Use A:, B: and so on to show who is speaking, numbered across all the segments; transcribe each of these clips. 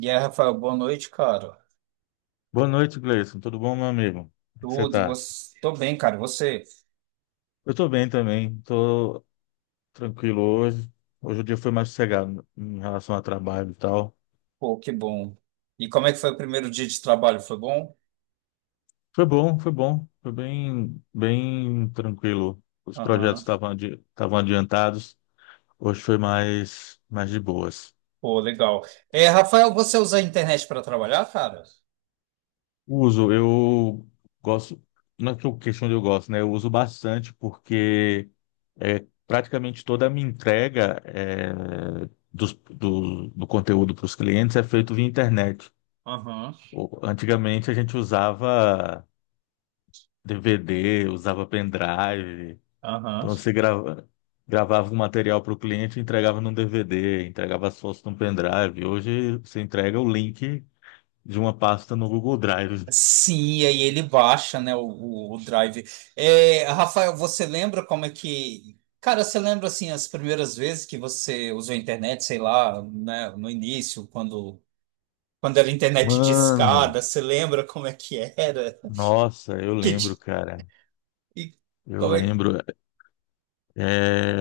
A: E aí, Rafael, boa noite, cara.
B: Boa noite, Gleison. Tudo bom, meu amigo? Como é que você
A: Tudo, e
B: tá?
A: você? Tô bem, cara. E você?
B: Eu tô bem também, tô tranquilo hoje. Hoje o dia foi mais sossegado em relação ao trabalho e tal.
A: Pô, que bom. E como é que foi o primeiro dia de trabalho? Foi bom?
B: Foi bom, foi bom. Foi bem, bem tranquilo. Os projetos
A: Aham.
B: estavam adiantados. Hoje foi mais de boas.
A: Pô, legal. É, Rafael, você usa a internet para trabalhar, cara?
B: Uso, eu gosto, não é que eu questão de eu gosto, né? Eu uso bastante porque é, praticamente toda a minha entrega do conteúdo para os clientes é feito via internet.
A: Aham,
B: Antigamente a gente usava DVD, usava pendrive,
A: aham.
B: então gravava um material para o cliente e entregava num DVD, entregava as fotos num pendrive. Hoje você entrega o link de uma pasta no Google Drive.
A: Sim, e aí ele baixa, né, o drive. É, Rafael, você lembra como é que. Cara, você lembra, assim, as primeiras vezes que você usou a internet, sei lá, né, no início, quando, era internet
B: Mano!
A: discada, você lembra como é que era?
B: Nossa, eu
A: Que.
B: lembro, cara.
A: E
B: Eu
A: como é que.
B: lembro. É,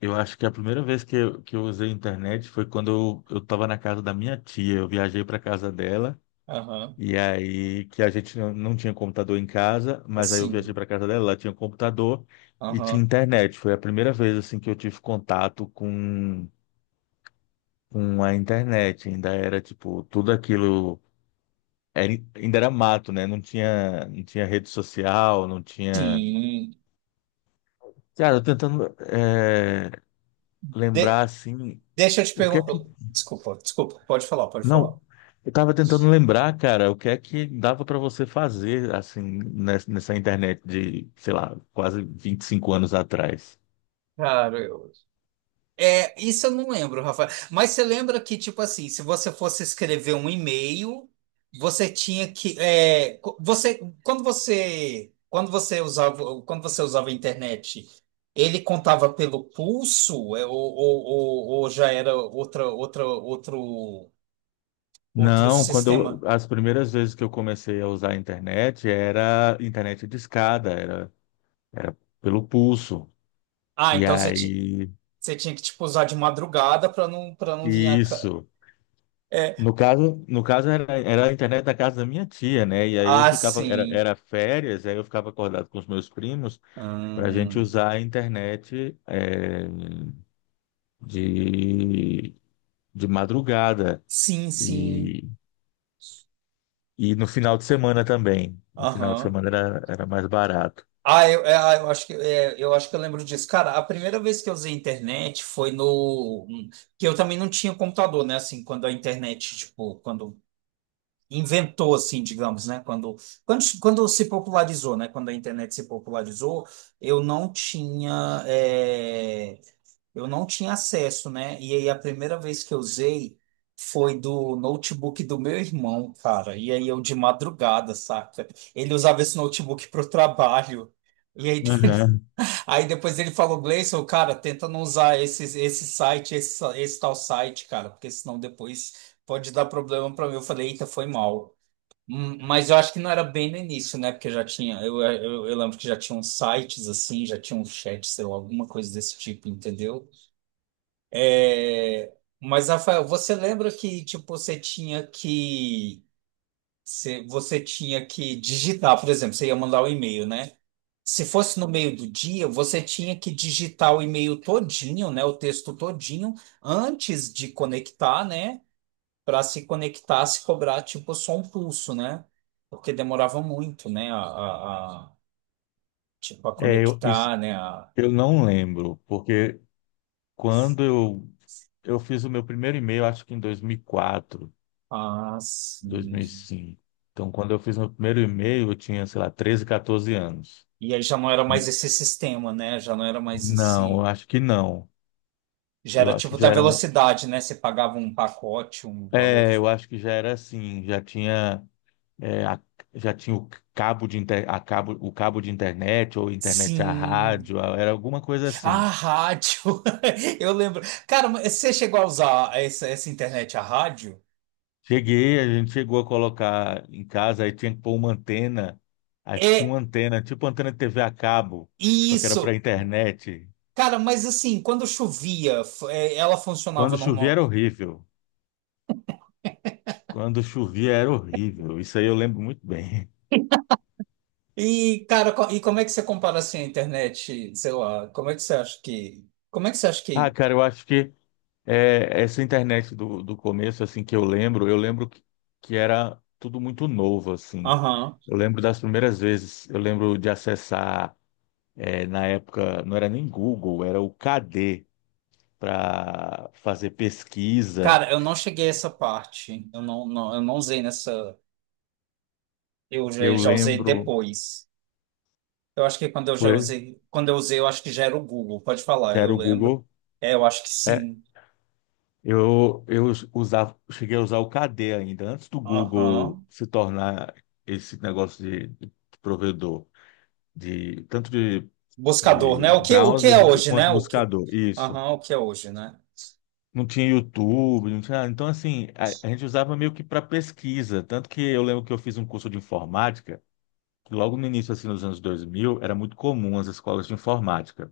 B: Eu acho que a primeira vez que eu usei internet foi quando eu estava na casa da minha tia. Eu viajei para casa dela
A: Aham.
B: e aí que a gente não tinha computador em casa, mas aí eu viajei
A: Assim.
B: para casa dela, ela tinha um computador e tinha
A: Aham.
B: internet. Foi a primeira vez assim que eu tive contato com a internet. Ainda era tipo tudo aquilo ainda era mato, né? Não tinha não tinha rede social, não tinha.
A: Sim.
B: Cara, eu tentando é, lembrar
A: De-
B: assim,
A: Deixa eu te
B: o que é
A: perguntar.
B: que.
A: Desculpa, desculpa. Pode falar, pode
B: Não,
A: falar.
B: eu tava tentando lembrar, cara, o que é que dava para você fazer assim nessa internet de, sei lá, quase 25 anos atrás.
A: Cara, eu. É, isso eu não lembro, Rafael. Mas você lembra que, tipo assim, se você fosse escrever um e-mail, você tinha que. É, você, quando você. Quando você usava a internet, ele contava pelo pulso, é, ou já era outro.
B: Não, quando eu, as primeiras vezes que eu comecei a usar a internet era internet discada, era pelo pulso.
A: Ah,
B: E
A: então você,
B: aí,
A: você tinha que tipo usar de madrugada para não vir a ca-.
B: isso.
A: É.
B: No caso era a internet da casa da minha tia, né? E aí eu
A: Ah,
B: ficava,
A: sim.
B: era férias, aí eu ficava acordado com os meus primos para a gente
A: Hum.
B: usar a internet de, de madrugada
A: Sim, sim.
B: e, e no final de semana também. No final de
A: Aham.
B: semana era mais barato.
A: Ah, eu, é, ah, eu acho que é, eu acho que eu lembro disso. Cara, a primeira vez que eu usei internet foi no que eu também não tinha computador, né? Assim, quando a internet, tipo, quando inventou assim, digamos, né? Quando se popularizou, né? Quando a internet se popularizou, eu não tinha. É, eu não tinha acesso, né? E aí a primeira vez que eu usei foi do notebook do meu irmão, cara. E aí eu de madrugada, saca? Ele usava esse notebook pro trabalho. E aí,
B: Uhum.
A: aí depois ele falou, Gleison, cara, tenta não usar esse, esse tal site, cara, porque senão depois pode dar problema pra mim. Eu falei, eita, foi mal. Mas eu acho que não era bem no início, né? Porque já tinha, eu lembro que já tinham sites assim, já tinha um chat, sei lá, alguma coisa desse tipo, entendeu? É, mas, Rafael, você lembra que, tipo, você tinha que... Você tinha que digitar, por exemplo, você ia mandar um e-mail, né? Se fosse no meio do dia, você tinha que digitar o e-mail todinho, né? O texto todinho, antes de conectar, né? Para se conectar, se cobrar, tipo, só um pulso, né? Porque demorava muito, né? Tipo, a
B: É, eu, isso,
A: conectar, né?
B: eu não lembro, porque quando eu, eu fiz o meu primeiro e-mail, acho que em dois mil e quatro,
A: As-
B: 2005. Então, quando eu fiz meu primeiro e-mail, eu tinha, sei lá, 13, 14 anos.
A: E aí já não era mais
B: N-
A: esse sistema, né? Já não era mais
B: Não,
A: esse.
B: eu acho que não.
A: Já
B: Eu
A: era
B: acho
A: tipo
B: que
A: da
B: já era um...
A: velocidade, né? Você pagava um pacote, um valor.
B: É, eu acho que já era assim, já tinha, é, a- já tinha o cabo de inter... a cabo... o cabo de internet ou internet à
A: Sim.
B: rádio, era alguma coisa
A: A
B: assim.
A: rádio. Eu lembro. Cara, mas você chegou a usar essa internet a rádio?
B: Cheguei, a gente chegou a colocar em casa, aí tinha que pôr uma antena, aí tinha
A: É
B: uma antena, tipo antena de TV a cabo, só que era para
A: isso.
B: internet.
A: Cara, mas assim, quando chovia, ela funcionava
B: Quando chovia era
A: normal.
B: horrível. Quando chovia era horrível. Isso aí eu lembro muito bem.
A: E, cara, e como é que você compara assim a internet? Sei lá, como é que você acha que. Como é que você acha
B: Ah,
A: que.
B: cara, eu acho que essa internet do começo, assim, que eu lembro que era tudo muito novo, assim.
A: Aham.
B: Eu lembro das primeiras vezes, eu lembro de acessar, na época, não era nem Google, era o KD para fazer pesquisa.
A: Cara, eu não cheguei a essa parte. Eu não usei nessa. Eu já,
B: Eu
A: já usei
B: lembro,
A: depois. Eu acho que quando eu já
B: foi,
A: usei, quando eu usei, eu acho que já era o Google. Pode falar,
B: já
A: eu
B: era o
A: lembro.
B: Google.
A: É, eu acho que
B: É,
A: sim.
B: eu usava, cheguei a usar o KD ainda, antes do Google
A: Aham.
B: se tornar esse negócio de provedor, de, tanto de,
A: Buscador, né?
B: de
A: O que
B: browser
A: é
B: de-
A: hoje, né?
B: quanto
A: O que,
B: buscador. Isso.
A: aham, o que é hoje, né?
B: Não tinha YouTube, não tinha. Então, assim, a gente usava meio que para pesquisa. Tanto que eu lembro que eu fiz um curso de informática, que logo no início, assim, nos anos 2000 era muito comum as escolas de informática.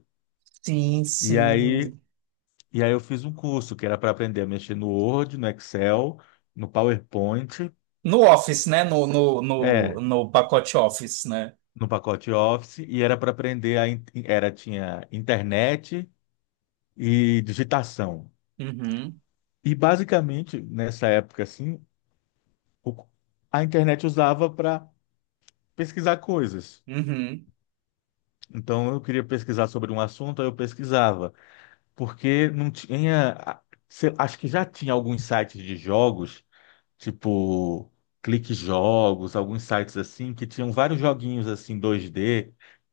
A: Sim,
B: E aí,
A: sim.
B: e aí eu fiz um curso que era para aprender a mexer no Word, no Excel, no PowerPoint.
A: No Office, né? No, no, no,
B: É,
A: no pacote Office, né?
B: no pacote Office e era para aprender a in- era tinha internet e digitação.
A: Uhum,
B: E basicamente nessa época assim, o- a internet usava para pesquisar coisas.
A: uhum.
B: Então eu queria pesquisar sobre um assunto, aí eu pesquisava, porque não tinha, acho que já tinha alguns sites de jogos tipo Clique Jogos, alguns sites assim que tinham vários joguinhos assim 2D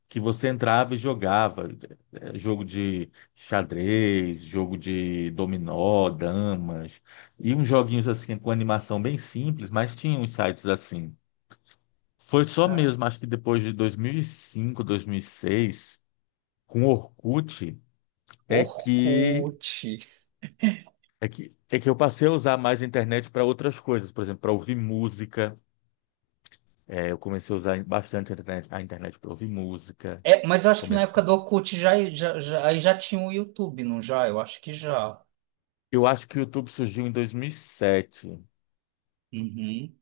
B: que você entrava e jogava. Jogo de xadrez, jogo de dominó, damas, e uns joguinhos assim com animação bem simples, mas tinha uns sites assim. Foi só
A: Ah,
B: mesmo, acho que depois de 2005, 2006, com Orkut, é que
A: Orkut.
B: é que eu passei a usar mais a internet para outras coisas, por exemplo, para ouvir música. É, eu comecei a usar bastante a internet para ouvir música.
A: É, mas eu acho que na época
B: Comecei.
A: do Orkut já, aí já tinha o YouTube, não já? Eu acho que já.
B: Eu acho que o YouTube surgiu em 2007.
A: Uhum.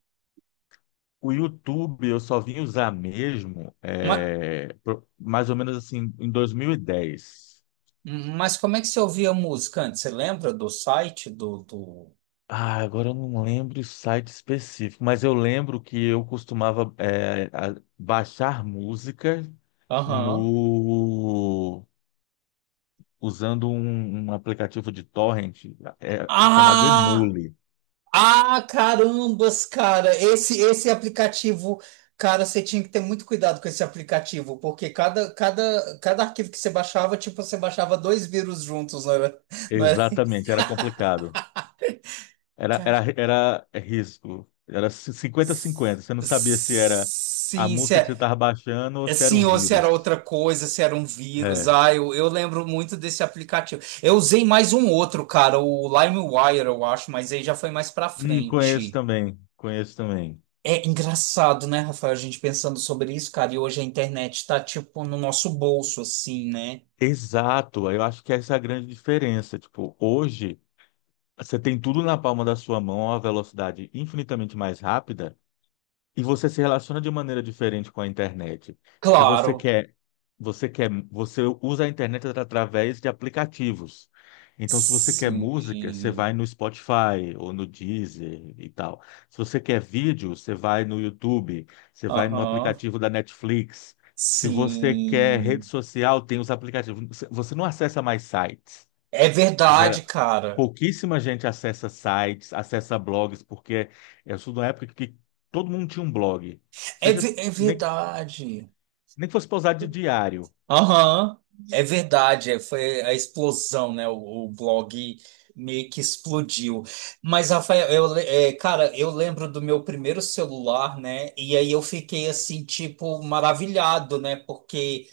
B: O YouTube eu só vim usar mesmo
A: Mas,
B: mais ou menos assim em 2010.
A: mas como é que você ouvia música antes? Você lembra do site do...
B: Ah, agora eu não lembro o site específico, mas eu lembro que eu costumava baixar música
A: Aham.
B: no usando um aplicativo de torrent chamado
A: Ah,
B: Emule.
A: ah, carambas, cara. Esse aplicativo, cara, você tinha que ter muito cuidado com esse aplicativo, porque cada arquivo que você baixava, tipo, você baixava dois vírus juntos, não era? Não era?
B: Exatamente, era complicado. Era,
A: Cara,
B: era, era é risco. Era 50,
A: s-
B: cinquenta. Você não
A: s-
B: sabia se era a
A: sim.
B: música que você estava baixando ou se era um
A: Assim, ou se era
B: vírus.
A: outra coisa, se era um vírus.
B: É.
A: Ah, eu lembro muito desse aplicativo. Eu usei mais um outro, cara, o LimeWire, eu acho, mas aí já foi mais pra
B: Conheço
A: frente.
B: também. Conheço também.
A: É engraçado, né, Rafael, a gente pensando sobre isso, cara, e hoje a internet tá, tipo, no nosso bolso, assim, né?
B: Exato. Eu acho que essa é a grande diferença. Tipo, hoje, você tem tudo na palma da sua mão a uma velocidade infinitamente mais rápida. E você se relaciona de maneira diferente com a internet. Se você
A: Claro.
B: quer, você quer, você usa a internet através de aplicativos. Então, se você quer música, você
A: Sim.
B: vai no Spotify ou no Deezer e tal. Se você quer vídeo, você vai no YouTube, você vai no
A: Aham.
B: aplicativo da Netflix. Se você quer rede
A: Sim.
B: social, tem os aplicativos. Você não acessa mais sites.
A: É verdade, cara.
B: Pouquíssima gente acessa sites, acessa blogs, porque eu sou de uma época que todo mundo tinha um blog.
A: É,
B: Seja,
A: ve- é
B: nem,
A: verdade.
B: nem que fosse para usar de diário.
A: Aham, é verdade, é, foi a explosão, né? O blog meio que explodiu. Mas, Rafael, cara, eu lembro do meu primeiro celular, né? E aí eu fiquei assim, tipo, maravilhado, né? Porque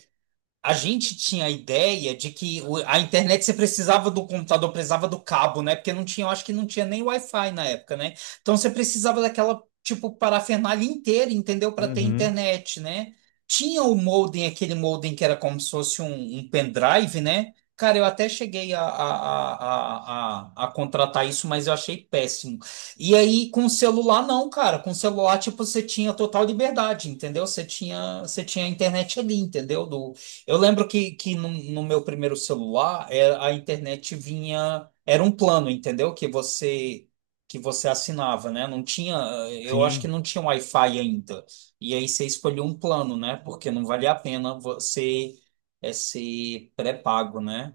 A: a gente tinha a ideia de que a internet você precisava do computador, precisava do cabo, né? Porque não tinha, eu acho que não tinha nem Wi-Fi na época, né? Então você precisava daquela, tipo, parafernália inteira, entendeu? Para ter
B: Uhum,
A: internet, né? Tinha o modem, aquele modem que era como se fosse um pendrive, né? Cara, eu até cheguei a contratar isso, mas eu achei péssimo. E aí, com o celular, não, cara. Com o celular, tipo, você tinha total liberdade, entendeu? Você tinha a internet ali, entendeu? Do, eu lembro que no meu primeiro celular a internet vinha, era um plano, entendeu? Que você assinava, né? Não tinha, eu acho que
B: sim.
A: não tinha Wi-Fi ainda. E aí você escolheu um plano, né? Porque não valia a pena você ser pré-pago, né?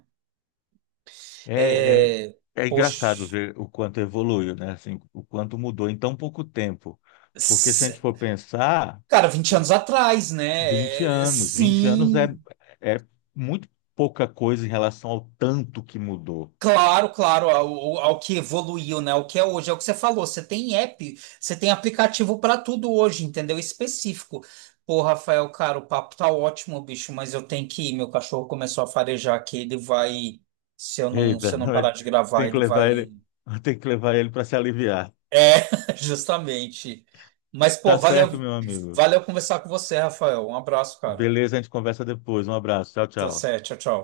B: É, é,
A: É,
B: é engraçado
A: poxa,
B: ver o quanto evoluiu, né? Assim, o quanto mudou em tão pouco tempo. Porque se a
A: s-
B: gente for pensar,
A: cara, 20
B: tipo,
A: anos atrás, né? É,
B: 20 anos
A: sim.
B: é muito pouca coisa em relação ao tanto que mudou.
A: Claro, claro, ao que evoluiu, né? O que é hoje, é o que você falou. Você tem app, você tem aplicativo para tudo hoje, entendeu? Específico. Pô, Rafael, cara, o papo tá ótimo, bicho, mas eu tenho que ir. Meu cachorro começou a farejar aqui, ele vai. Se eu não, se
B: Eita,
A: eu não
B: não é-
A: parar de gravar,
B: tem que
A: ele
B: levar
A: vai.
B: ele, tem que levar ele para se aliviar.
A: É, justamente. Mas, pô,
B: Tá certo,
A: valeu,
B: meu amigo.
A: valeu conversar com você, Rafael. Um abraço, cara.
B: Beleza, a gente conversa depois. Um abraço. Tchau,
A: Tá
B: tchau.
A: certo, tchau, tchau.